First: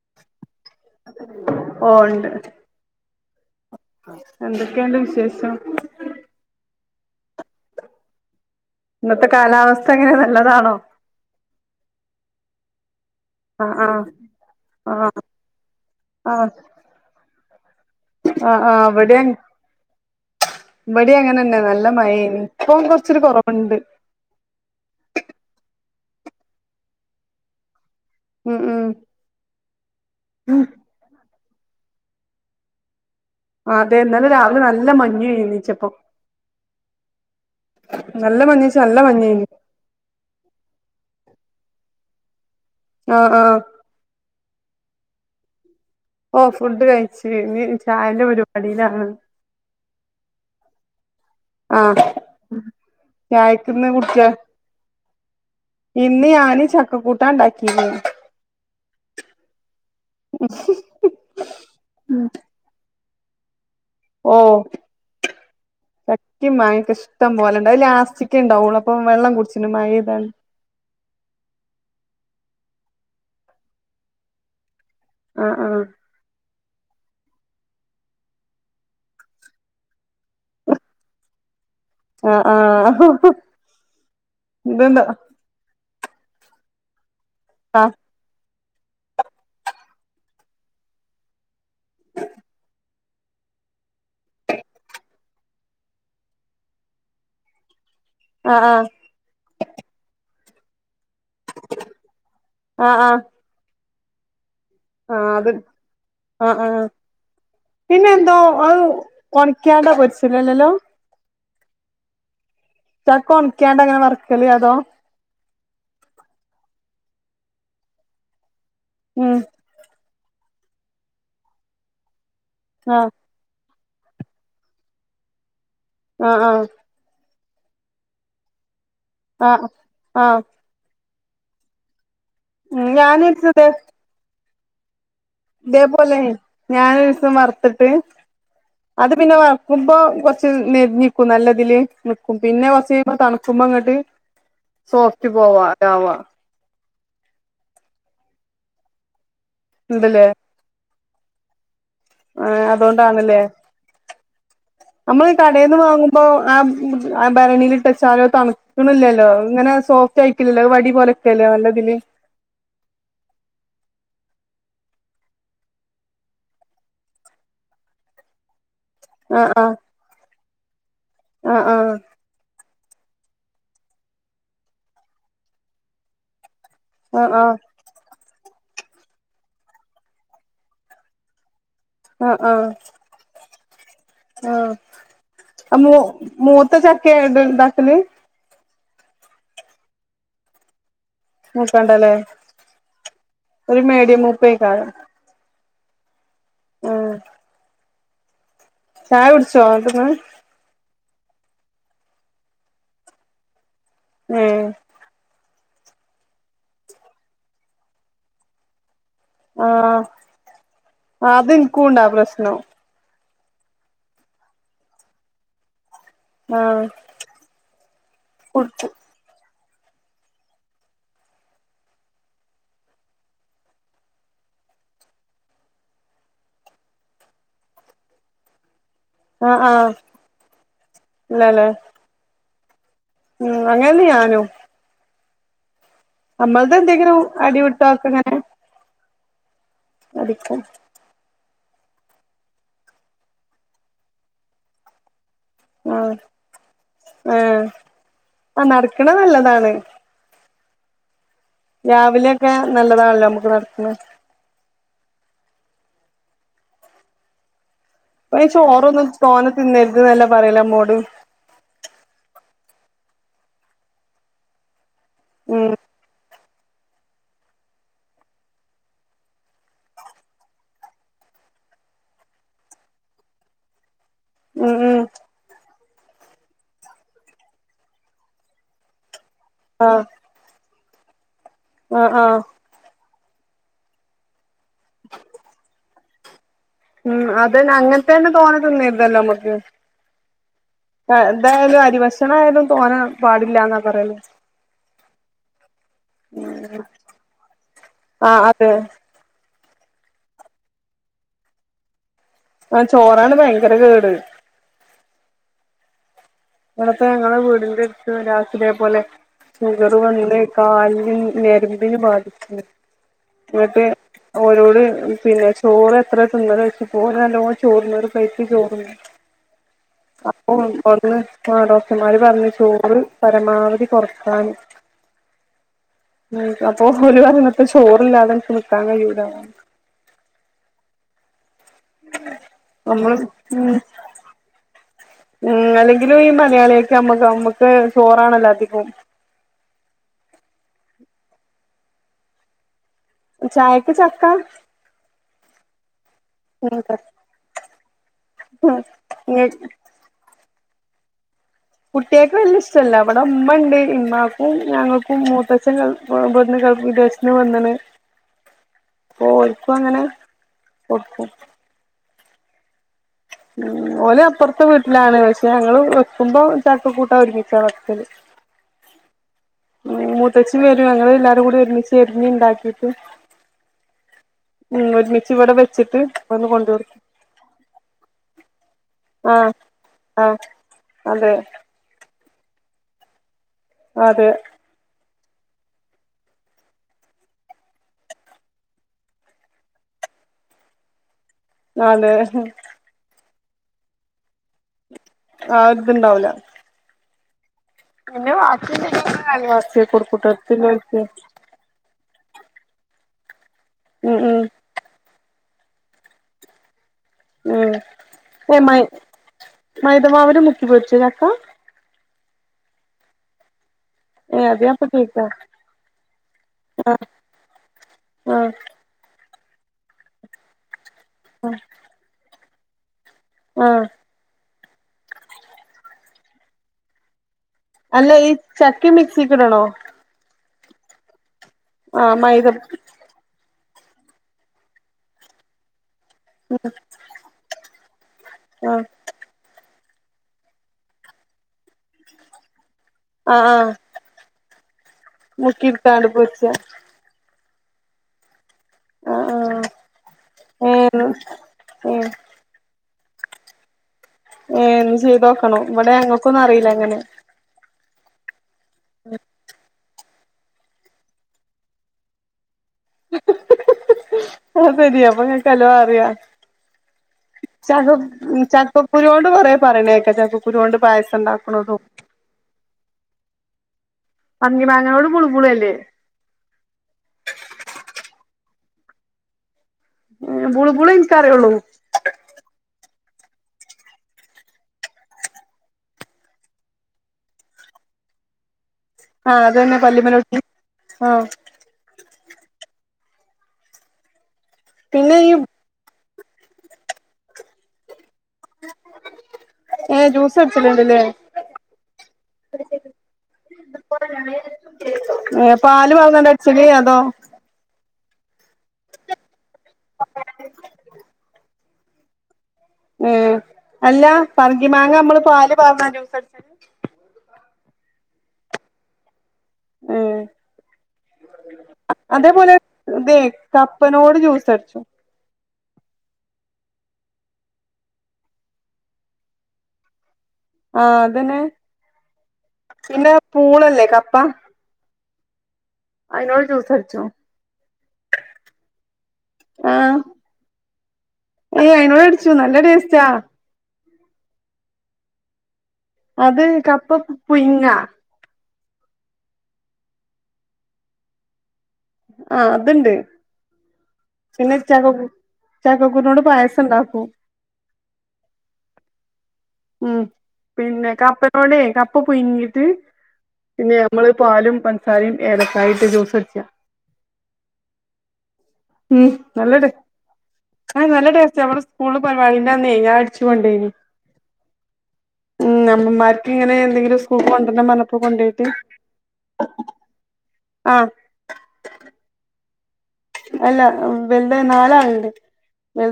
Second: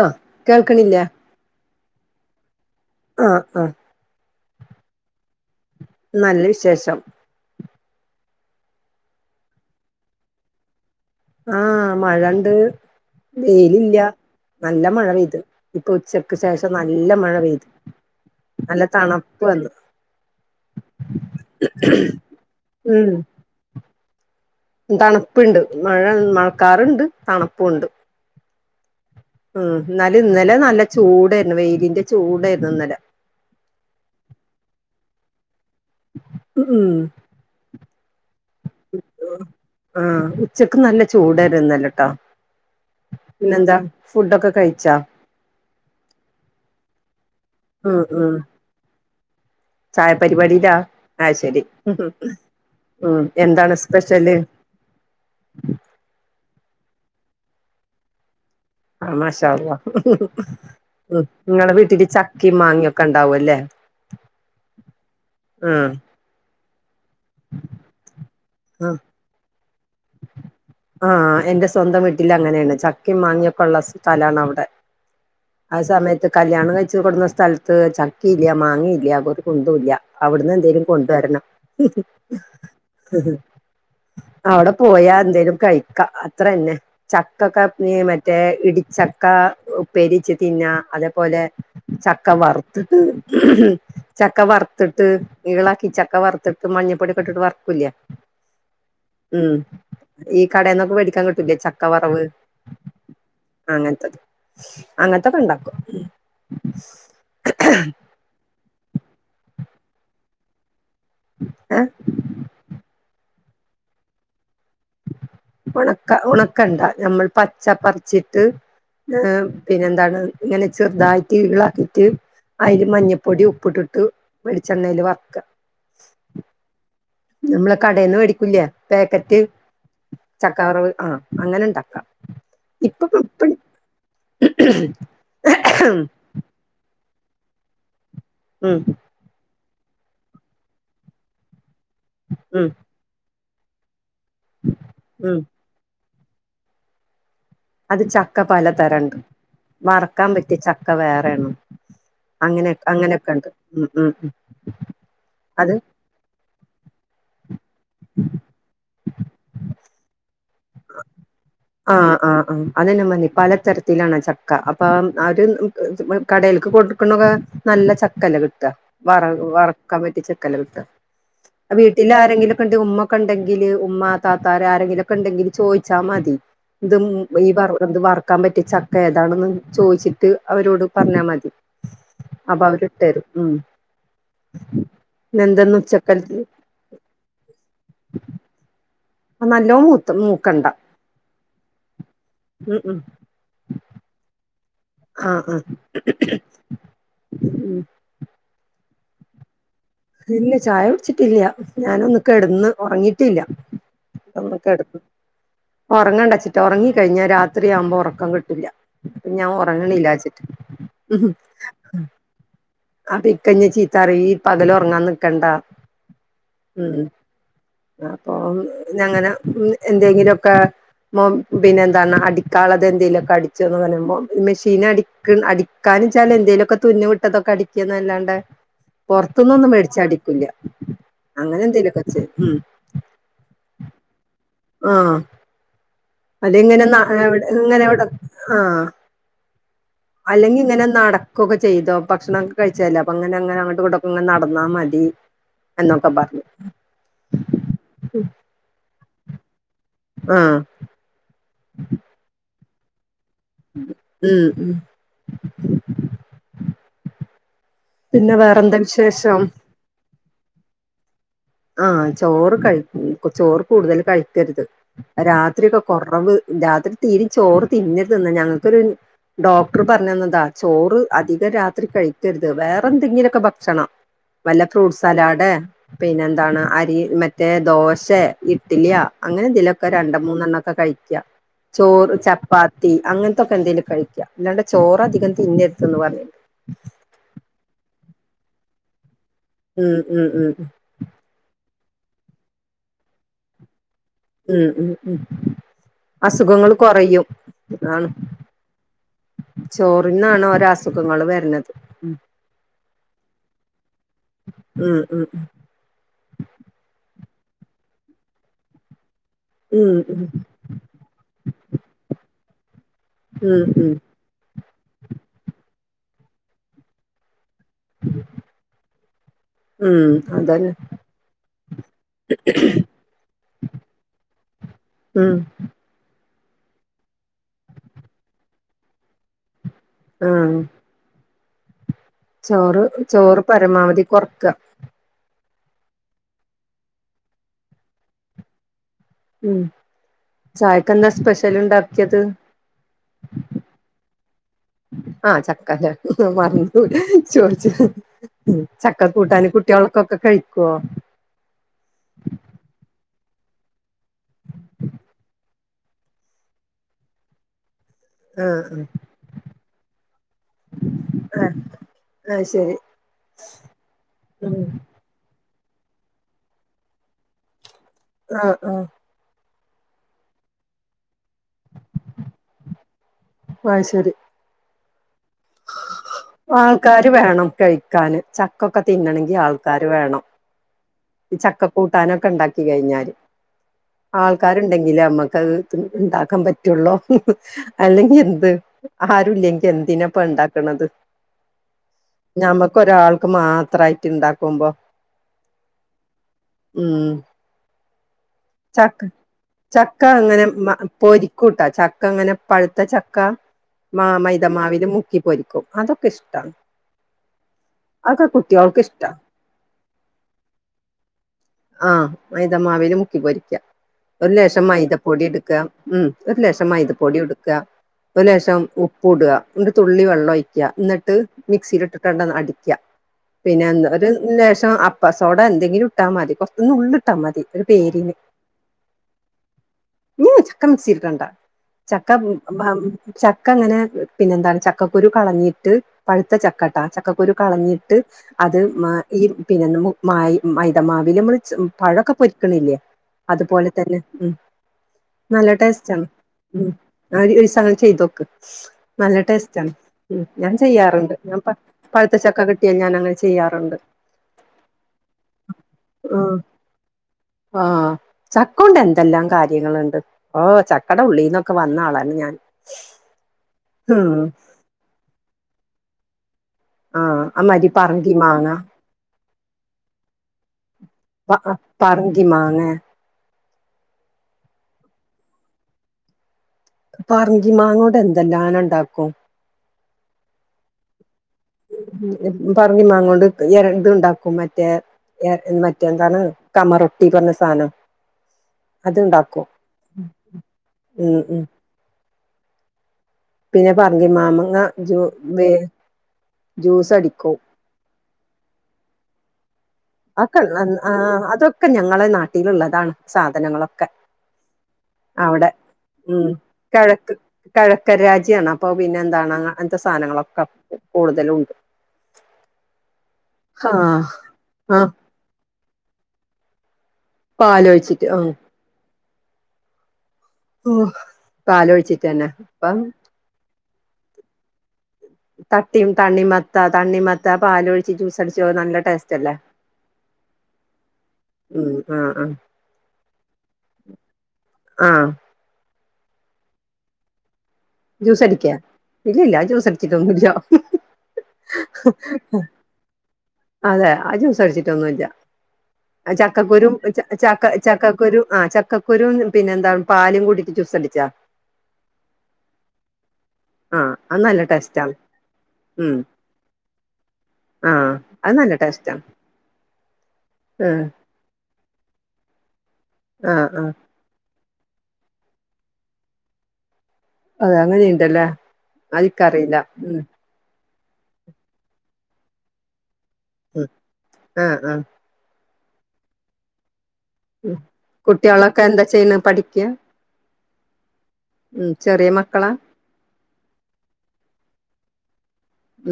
ആഹ് കേൾക്കണില്ല ആഹ് ആഹ് എന്തൊക്കെയിണ്ട് വിശേഷം? നല്ല വിശേഷം ഇന്നത്തെ കാലാവസ്ഥ ഏങ്ങനെ നല്ലതാണോ? ആഹ് മഴണ്ട് ആഹ് വെയിലില്ല ആഹ് നല്ല മഴ ആഹ് പെയ്തു ഇപ്പൊ ഉച്ചക്ക് ആഹ് ശേഷം നല്ല മഴ പെയ്തു ആഹ് ആ അവിടെയാണ് ഇവിടേം അങ്ങനെന്നെ നല്ല മഴേണ് ഇപ്പം ഉം കൊറച്ചൊരു കുറവുണ്ട് തണുപ്പുണ്ട് മഴ മഴക്കാറുണ്ട് തണുപ്പുണ്ട് ഉം ഉം ഉം എന്നാലും ഇന്നലെ നല്ല ചൂടായിരുന്നു വെയിലിന്റെ ചൂടായിരുന്നു ഇന്നലെ അതെ എന്നാലും രാവിലെ നല്ല മഞ്ഞാര്ന്ന് വീച്ച ഉം നല്ല മഞ്ഞേച്ച നല്ല മഞ്ഞേനി ആഹ് ഉച്ചക്ക് നല്ല ചൂടരുന്നല്ലട്ടോ ആഹ് ആഹ് പിന്നെന്താ ഫുഡൊക്കെ കഴിച്ചാ ഓ ഫുഡ് കഴിച്ചു കഴ്ഞ്ഞ് ഇഞ് ഉം ചായന്റെ ഉം പരിപാടിയിലാണ് ചായ പരിപാടിയിലാ അത് ശരി ആഹ് ഉം എന്താണ് ചായക്ക്ന്ന് കുട്ച്ച് സ്പെഷ്യല് ഇന്ന് ഞാന് ചക്ക കൂട്ടാ ഇണ്ടാക്കിനി ആഹ് മഷാ അള്ളാഹ് ഉം ഇങ്ങളെ വീട്ടില് ചക്കിം മാങ്ങ്യക്ക് ക്കെ ഇണ്ടാവൊ ല്ലേ ഓ ചക്കിം മാങ്ങ്യേക്കിഷ് ഇഷ്ടം പോലെണ്ട് അഹ് ലാസ്റ്റിക്കെ ഇണ്ടാവൊള്ളൂ ഉം അപ്പം വെള്ളം കുടിച്ചിണ് മഴെയ്താണ് ആഹ് എന്റെ സ്വന്തം വീട്ടില് അങ്ങനെണ് ചക്കി മാങ്ങ്യെക്കെ ഇള്ള സ്ഥലാണ് അവിടെ ആഹ് ആ സമയത്ത് കല്യാണം കഴ ച്ച് കൊടുന്ന സ്ഥലത്ത് ചക്കില്ല മാങ്ങീല്ല ഒരു കുന്തൂല്ല അവിട്ന്ന് എന്തേലും കൊണ്ടുവരണം ആഹ് ആഹ് ആഹ് അവടെ [unintelligible] ഇതെന്താ പോയാ എന്തേലും കഴിക്ക അത്രന്നെ ചക്കൊക്കെ ആഹ് നെ മറ്റേ ഇടിച്ചക്ക ഉപേര്യച്ച് തിന്ന അതേപോലെ ചക്ക വറുത്ത്ട്ട് ചക്ക വറത്തിട്ട് ഈളാക്കി ചക്ക വറത്തിട്ട് മഞ്ഞപ്പൊട്യക്കെ ഇട്ടിട്ട് വറക്കുലെ അഹ് ആഹ് ഈ കടേന്നൊക്കെ വേടിക്കാൻ കിട്ടൂലേ ചക്കവറവ് ആഹ് ആഹ് ആഹ് അങ്ങൻത്തത് ആഹ് അത് ആഹ് ആഹ് പിന്നെ എന്തോ അത് കൊണിക്കാണ്ടാ പരിച്ചില്ലല്ലല്ലോ ഏ കൊണിക്കാണ്ട് അങ്ങനെ മറക്കലേ അതോ ഉണക്ക ഉണക്കണ്ടാ നമ്മൾ പച്ചപ്പറിച്ചിട്ട് ഏ ഉം പിന്നെന്താണ് ഇങ്ങനെ ചെറുതായിട്ട് ഇളാക്കിട്ട് അതില് ആഹ് മഞ്ഞപ്പൊടി ഉപ്പിട്ട്ട്ട വെളിച്ചെണ്ണൽ വർക്ക് ആ ആ നമ്മള് കടയിൽന്ന് മേടിക്കൂല പാക്കറ്റ് ആഹ് ആഹ് ചക്കാവ റവ് ആ അങ്ങനെ ഉണ്ടാക്കാം ഉം ഞാൻ ഇത്തത് മ് മ് ഇതേപോലെ ഞാന ദിവസം വറുത്തിട്ട് ഉം അത് പിന്നെ വ നക്കുമ്പ കൊറച്ച് നെരിക്കും നല്ലതില് നക്കും ഉം പിന്നെ കൊറച്ച് കഴുമ്പോ തണുക്കുമ്പോ അങ്ങോട്ട് സോഫറ്റ് ഉം പോവാ ആവാ അത് ചക്ക പലതറുണ്ട് ഇണ്ടല്ലേ വറക്കാൻ പറ്റിയ ചക്ക വേറൊണ് ഏഹ് അങ്ങനെെ അങ്ങനെയൊക്കെ അതോണ്ടാണല്ലേ ഉണ്ട് ഉ ഉ ഉ നമ്മള് കടയിൽന്ന് വാങ്ങുമ്പോ ആ ഭരണിൽ ആ സ്ഥാനം തണുക്കണില്ലല്ലോ ഇങ്ങനെ സോഫ്റ്റ് ആയി ആഹ് ആഹ് ആ അതന്നെ മതി പലതരത്തിലാണ് ച ചക്ക അപ്പൊ ആര് കടയിലേക്ക് കൊടുക്കണക്കെ നല്ല ചക്കല്ല കിട്ടുക വ ആഹ് വറക്കാൻ പറ്റി ചെക്കല കട്ട ആഹ് ആഹ് ആഹ് വീട്ടിൽ ആരെങ്കിലും ണ്ട് ഉമ്മക്കെ ഉണ്ടെങ്കില് ഉമ്മ താത്താർ ആരെങ്കിലുംക്കെ ഉണ്ടെങ്കില് ചോദിച്ചാൽ മതി ഇത് ആഹ് ഈ ആഹ് വത് വറക്കാൻ പറ്റിയ ചക്ക ഏതാണെന്ന് ചോദിച്ചിട്ട് അവരോട് പറഞ്ഞാ മതി അപ്പൊ അവര്ട്ടരും ഉം ആആ പിന്നെന്തെന്ന് മ ഉച്ചക്കൽത്ത് മൂത്ത ചക്ക ഉണ്ടാക്കല് നല്ലോ മൂ മൂക്കണ്ട മൂക്കണ്ടല്ലേ ഉം ഒരു മേഡിയം മൂപ്പ ആആ ആ ഉം ചായ പിടിച്ചോ അതന്ന വെച്ചിട്ടില്ല ഞാന ഒന്നക്ക കിടന്ന് ഉറങ്ങിയിട്ടില്ല അവിടെ ഏഹ് കിടക്ക ഉറങ്ങേണ്ടച്ചിട്ട് ഉറങ്ങ കഴിഞ്ഞാ രാത്രിയാവുമ്പോ ഉറക്കം കിട്ടില്ല അപ്പൊ ഞാൻ ആഹ് ഉറങ്ങണില്ല വച്ചിട്ട് അത് ഇനിക്കുണ്ടാ പ്രശ്നം അ കഞ്ഞ ചീത്താറി ഈ പകൽ ഉറങ്ങാൻ നിക്കണ്ട ആഹ് ഉം അപ്പൊ കുടിച്ചു ഞങ്ങനെ എന്തെങ്കിലുംക്കെ പിന്നെ എന്താണ് അടിക്കളത് എന്തെങ്കലുമൊക്കെ അടിച്ചോന്ന് പറയുമ്പോ മെഷീൻട അട എന്തേലുമൊക്കെ തുന്നി വിട്ടതൊക്കെ അടിക്കന്നല്ലാണ്ട് പുറത്തുന്നു ആഹ് ഒന്നും ആഹ് മേടിച്ച അടിക്കൂല്ല അങ്ങനെ ഇല്ലല്ലേ എന്തെലുമൊക്കെച്ച ഉ ഉം അങ്ങനന്ന ഞാനോ അത എങ്ങനെ അടിവിട്ടാ എങ്ങനെവിടെ ഒക്കെ ഇങ്ങനെ ആ അല്ലെങ്കി അടിക്കും ഇങ്ങനെ നടക്കുവൊക്കെ ചെയ്തോ ഭക്ഷണം ഒക്കെ കഴിച്ചാലോ അപ്പൊ അങ്ങനെ അങ്ങനെ അങ്ങോട്ട് ക ഇങ്ങ നടന്നാ മതി ആ എന്നൊക്കെ പറഞ്ഞു ആ ആ നടക്കണ നല്ലതാണ് ആ രാവിലെയൊക്കെ നല്ലതാണല്ലോ നമുക്ക് നടക്കണ ഇപ്പൊ ഉം ഉ പിന്നെ പച്ച വേറെന്താ ഓറോന്നും വിശേഷം തോന്ന തിന്നരുത്ല്ല പറയല മോട് ആ ചോറ് കഴ ചോറ് കൂടുതൽ കഴിക്കരുത് രാത്രിയൊക്കെ കൊറവ് രാത്രി തീരി ചോറ് തിന്നിരു തിന്ന ഞങ്ങൾക്കൊരു ഡോക്ടർ പറഞ്ഞന്നതാ ചോറ് അധികം രാത്രി കഴിക്കരുത് വേറെ എന്തെങ്കിലുമൊക്കെ ഭക്ഷണം...... നല്ല ഉം ഉം ഫ്രൂട്ട്സ് സാലാഡ് പിന്നെ എ..... അരി മറ്റേ ദോശ ഇഡ്ലിയ അങ്ങനെ ഇതിലൊക്കെ രണ്ട മൂന്നെണ്ണൊക്കെ [unintelligible] ആഹ് ചോറ് ആഹ് ചപ്പാത്തി അങ്ങനത്തൊക്കെ എന്തെലും കഴിക്ക അല്ലാണ്ട് ചോറ അധികം തിന്ന......? ന്ന് പറയും...... ഉം അതന്നെ അങ്ങനത്ത തന്നെ തോന്ന തോന്നിയരുതല്ലോ.... ഉം ഉം ഉം എന്തായാലും അരിവക്ഷണംയാലും തോന്നാൻ പാടില്ല..... ഉം ഉ ഉ അസുഖങ്ങൾ കുറയുംതാണ്...... ആ.. ചോറിന്നാണ് രോ അസുഖങ്ങള്ൾ വരുന്നത് ഉ..... ആഹ ചോറാണ് ഭയങ്കര കേട്..... ഉം ഉം നിങ്ങളെ വീടിന്റെടുത്ത് ഒരാക്കുഇതേ പോലെ........ ഷുഗർ ഉം ഉം വണ്ട് കാലന് നരമ്പിന് ബാധിക്കുന്നു... ഉം എന്നിട്ട് ഉം ഓരോട് പിന്നെ ചോറ് എത്ര തിുന്നല വെച്ച പോലല്ലോ...... ചോറിനൊരു പ്ലേറ്റ്.... ഉം അതന്നെ [unintelligible] ആഹ ഡോക്ടർമാര് പറഞ്ഞു ചോറ് പരമാവധി കൊറക്കൻ..... ഉം അപ്പൊ ഒരു പറഞ്ഞത്തെ ചോറല്ലാതെ എനിക്ക് നിക്കാൻ കഴിയുലാന്ന്.... ആഹ...., ചോറ് നമ്മള് ചോറ് പരമാവധി കൊറക...... ഉ അല്ലെങ്കിലും ഈ മലയാളിയക്കെ നമ്മക്ക് നമ്മുക്ക് ചോറാണല്ലോ അധികം....... ഉം ചായക്കെന്താ സ്പെഷ്യൽ ഉണ്ടാക്കിയത്........ ചായക്ക ചക്ക........ ആഹ്.... ഉം [unintelligible] ഉ ചക്ക കൂട്ടാാന് കുട്ടികളക്കൊക്കെ കഴിക്കുവോ..... കുട്ടിയൾക്ക് വല്യ ഇഷ്ടമല്ല അവിടെ ഉമ്മ ഉണ്ട് ഉമമാക്കും ഞങ്ങൾക്കും മൂത്തവച്ചം.... [unintelligible] ആഹ് [unintelligible] പോരിക്കും അങ്ങനെ കൊടുക്കും.... ആശരി...... ഉ ഓല അപ്പുറത്തെ വീട്ടിലാണ് പക്ഷെ ഞങ്ങള്ൾ വെക്കുമ്പോ ചാക്ക കൂട്ടാ ഒരുക്കിച്ച..... ആആ.... മുത്തച്ഛി വരും ഞങ്ങൾ [unintelligible] അ കൂ ഒരുമിച്ച് എരിഞ്ഞ ഉണ്ടാക്കിട്ട് ആഹ് ശരി ഉ ഒരുമിച്ച് ഇവിടെ വെച്ചിട്ട്..... ഒന്ന് കൊണ്ടോടുക്കും ആൾക്കാാര് വേണം കഴിക്കാാന്...... ക്കൊക്കെ തിന്നണമെങ്കിൽ ആഹ് ആൾക്കാാര് വേണം ആഹ് അതെ ഈ ചക്ക കൂട്ടാനൊക്കെ [unintelligible] [unintelligible] അതെ ആൾക്കാരുണ്ടെങ്കില് നമ്മക്ക്..... ഉണ്ടാക്കാൻ പറ്റുള്ളൂ അല്ലെങ്കിൽ എന്ത് ആരുുംല്ലെങ്കിൽ എന്തിന പ....... ഉണ്ടാക്ക അതെ ഞമ്മക്ക് ഒരാൾക്ക് മാത്രമായിട്ട് ഇണ്ടാക്കുമ്പോ....... ആ ഇതുണ്ടാവല...... ചക്ക അയൽവാസികൾക്ക് ചക്ക കൊടുക്കൂട്ടോ അങ്ങനെ അടുത്തുള്ളോൽക്ക് പൊരിക്കൂട്ടാ ചക്ക അങ്ങനെ പഴുത്ത [unintelligible] ക്ക മാ ഉം ഉം മൈദമാവിൽ മുക്കി പൊരിക്കും അതൊക്കെ ഇഷ്ടമാണ്...... ഉം ഏ മൈ ഇഷ്ടാ മൈദമാവിര മുക്കിപൊടിച്ചു ചക്കാ..... മൈുതമാവിൽ മുക്കി പൊരി..... ഒരു ഏ അത് ലക്ഷമായി ഞാപ്പൊ ഇത് പൊടി കേക്കാ എടുക്ക ഉം ഒരു ലക്ഷമായി ഇത് പൊടി എടുക്കുക..... ഒരു ആഹ് ശേഷം ഉപ്പ്ടുക...... തുള്ളി വെള്ളം ഒഴിക്കുക എന്നിട്ട് മിക്സിൽ ഇട്ടിട്ട്ണ്ട അടിക്ക.... പിന്നെ ആഹ് ഒരു ലേഷം അപ്പസോട എന്തെങ്കിലും ഇട്ടാ മതി കൊറത്തന്ന് ഉള്ള ഇട്ടാ മതി..... ഒരു അല്ല പേരിന് ഈ ചക്കി മിക്സി കിടണോ...... ഉം ചക്ക മിക്സിട്ടണ്ട ചക്ക....... മൈദ ചക്ക അങ്ങനെ പിന്നെന്താണ് ചക്കക്കുരു കളഞ്ഞിട്ട്...... പഴുത്ത ചക്കട്ട ചക്കക്കുരു കളഞ്ഞിട്ട് അത് ആ [unintelligible] ഈ പിന്നെ [unintelligible] മൈ മൈതമാവല് ച്ച് നമ്മള് പഴൊക്കെ പൊരിക്ക്ണില്ലേ ആ ആ അത്പോലെ തന്നെ ഉം നല്ല ടേസ്റ്റ് ആണ് മുക്കിടുത്താണ്ട് പൊരിച്ച ഉം [unintelligible] അതും [unintelligible] ചെയ്തോക്ക് ആ നല്ല ടേസ്റ്റ് ആണ് ആ ഉം ഏ ചെയ്യാറ്ണ്ട് ഏ ഞാൻ പ പഴുത്തച്ചക്ക കിട്ട്യാൽ ഞാൻ അങ്ങനെ ചെയ്യാറ്ണ്ട് ഏഹ് ഇന്ന് ചെയ്തോക്കണം ഇവടെ ഉം ഞങ്ങൾക്കൊന്നും അറിയില്ല ഇങ്ങനെ ആഹ് ചക്കോണ്ട് എന്തെല്ലാം കാര്യങ്ങളുണ്ട് ഓഹ് ചക്കട ഉള്ളീന്നൊക്കെ വന്ന ആളാണ് ഞാൻ ഉം അത് ശരിയ അപ്പങ്ങക്ക് എല്ലോം അറിയ ആഹ് അമാരി ചക്ക പറങ്കി മാങ്ങ ചക്കക്കുരോണ്ട് കൊറെ പറയണേക്ക ചക്കക്കുരു കൊണ്ട് പായസം പ ഉണ്ടാക്കണതും പറങ്കി മാങ്ങെ പറങ്കി മാങ്ങനോട് ബുൾ ബുളല്ലേ പറങ്കി മാങ്ങോണ്ട് എന്തെല്ലാനം ഇണ്ടാക്കും ഏഹ് ബുള് ബുള് ഏഹ് പറങ്കി മാങ്ങോണ്ട് ഇത്ണ്ടാക്കും മറ്റേ ഏഹ് മറ്റേ എന്താണ് കമറൊട്ടി പറഞ്ഞ സാധനം ആ അത്ണ്ടാക്കും അതന്നെ പല്ലിമലോട്ടി ആ ഉം ഉം പിന്നെ പറങ്കി മാങ്ങ പിന്നെ ഈ ജു-വെ ജ്യൂസടിക്കും ഏ ജ്യൂസ് അഹൊക്കെ അടിച്ചലുണ്ടല്ലേ ആഹ് അതൊക്കെ ഞങ്ങളെ നാട്ടിലുള്ളതാണ് സാധനങ്ങളൊക്കെ ഏ അവടെ പാല് ഉം പാർന്നാണ്ട് അടിച്ചല് അതോ കെഴക്ക് കെഴക്ക്‌ രാജ ജ്യണ് അപ്പൊ പിന്നെ എന്താണ് അങ്ങൻത്തെ സാധനങ്ങളൊക്കെ കൂടുതലൂണ്ട് ഊം അല്ല പറങ്കി ആഹ് മാങ്ങ നമ്മള് പാല് പാർന്ന ജ്യൂസ്‌ അടിച്ചല് പാലൊഴിച്ചിട്ട് ആഹ് ഏഹ് ഓഹ് പാലോഴിച്ചിട്ടന്നെ അതേപോലെ അപ്പം ഇതേ കപ്പനോട് ജ്യൂസ് അടിച്ചും തട്ടിയും തണ്ണി മത്ത തണ്ണിമത്ത പാലൊഴിച്ച് ജ്യൂസടിച്ച നല്ല ടേസ്റ്റ് അല്ലേ ആഹ് അതന്നെ ഉം ആഹ് ആഹ് പിന്നെ പൂളല്ലേ കപ്പ ആഹ് അതിനോട് ജ്യൂസടിച്ചും ജ്യൂസടിക്കെ ഇല്ലില്ല അത് ജ്യൂസടിച്ചിട്ടൊന്നും ഇല്ല ഏ അയ്നോടടിച്ചു നല്ല ടേസ്റ്റാ അതെ ആ ജൂസടിച്ചിട്ടൊന്നൂല്ല അത് ചക്കക്കുരൂം കപ്പ ചക്ക പുയിങ്ങ ചക്കക്കുരൂം ആ ച കക്കുരൂം പിന്നെന്താ പാലും കൂടിട്ട് ചൂസടിച്ചാ ആ അത്ണ്ട് അത് നല്ല പിന്നെ ടേസ്റ്റാണ് ചക്കക് ചക്കക്കുരോണ്ട് പായസ്സണ്ടാക്കും ആ അത് നല്ല ടേസ്റ്റാ ഉം ഉം പിന്നെ കപ്പ [unintelligible] കപ്പ പുയ്ങ്ങീട്ട് ആഹ് ആഹ് പിന്നെ ഞമ്മള് പാലും പൻസാരീം ഏലക്കായൂട്ട് ജ്യൂസടിച്ചാ അ അങ്ങനെചെയ്യിൻണ്ടല്ലേ അതിൻക്കറിയില്ല ഉം ആ നല്ല ടേസ്റ്റ നമ്മടെ സ്കൂളില് പരിപാടിന്റന്ന് ഞാൻ അടിച്ചു കൊണ്ടേന് ആ ആ ഉം അമ്മമാർക്കിങ്ങനെ എന്തെങ്കിലുസ് കുട്ട്യോളൊക്കെ എന്താ ചെയ്യ്ണ് പഠിക്ക ആഹ് ഉ ചെറിയ മക്കളാ അല്ല വല്താ നാലാള്ണ്ട്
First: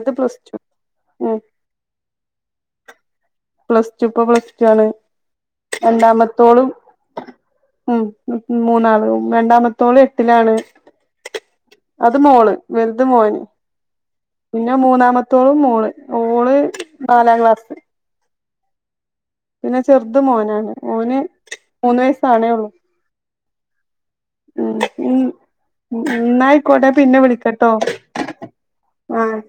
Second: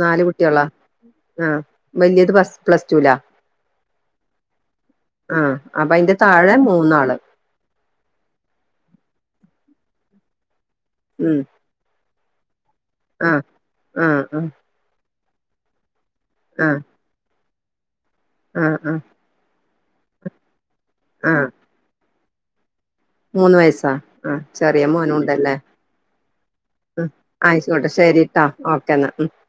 നാല് കുട്ടേളാ ആ വല്ല്യത് പസ് പ്ലസ്റ്റുലാ പ്ലസ്ടു പ്പൊ പ്ലസ് ടു ആണ് ആഹ് അപ്പൊ അയിന്റെ താഴെ രണ്ടാമത്തോളും മൂന്നാള് ഉം മൂന്നാളും രണ്ടാമ ത്തോള് എട്ടിലാണ് ഉം ത് മോള് വലുത് മോന് ആഹ് ആഹ് ആഹ് പിന്നെ മൂന്നാമ ത്തോള് മോള് ഓള് നാലാംക്ലാസ് ആആ പിന്നെ ചെറുത് മോനാണ് ഓന് ആഹ് മൂന്ന് വയസ്സാവ്ണേയുള്ളു മൂന്ന് വയസ്സാ ആ ചെറിയ മോനുണ്ടല്ലേ? ഉം ന്നായിക്കോട്ടെ ഉം പിന്നെ വിളിക്കട്ടോ ആയിക്കോട്ടെ ശരിട്ടാ ഓക്കേന്നാ ഉം- ആഹ്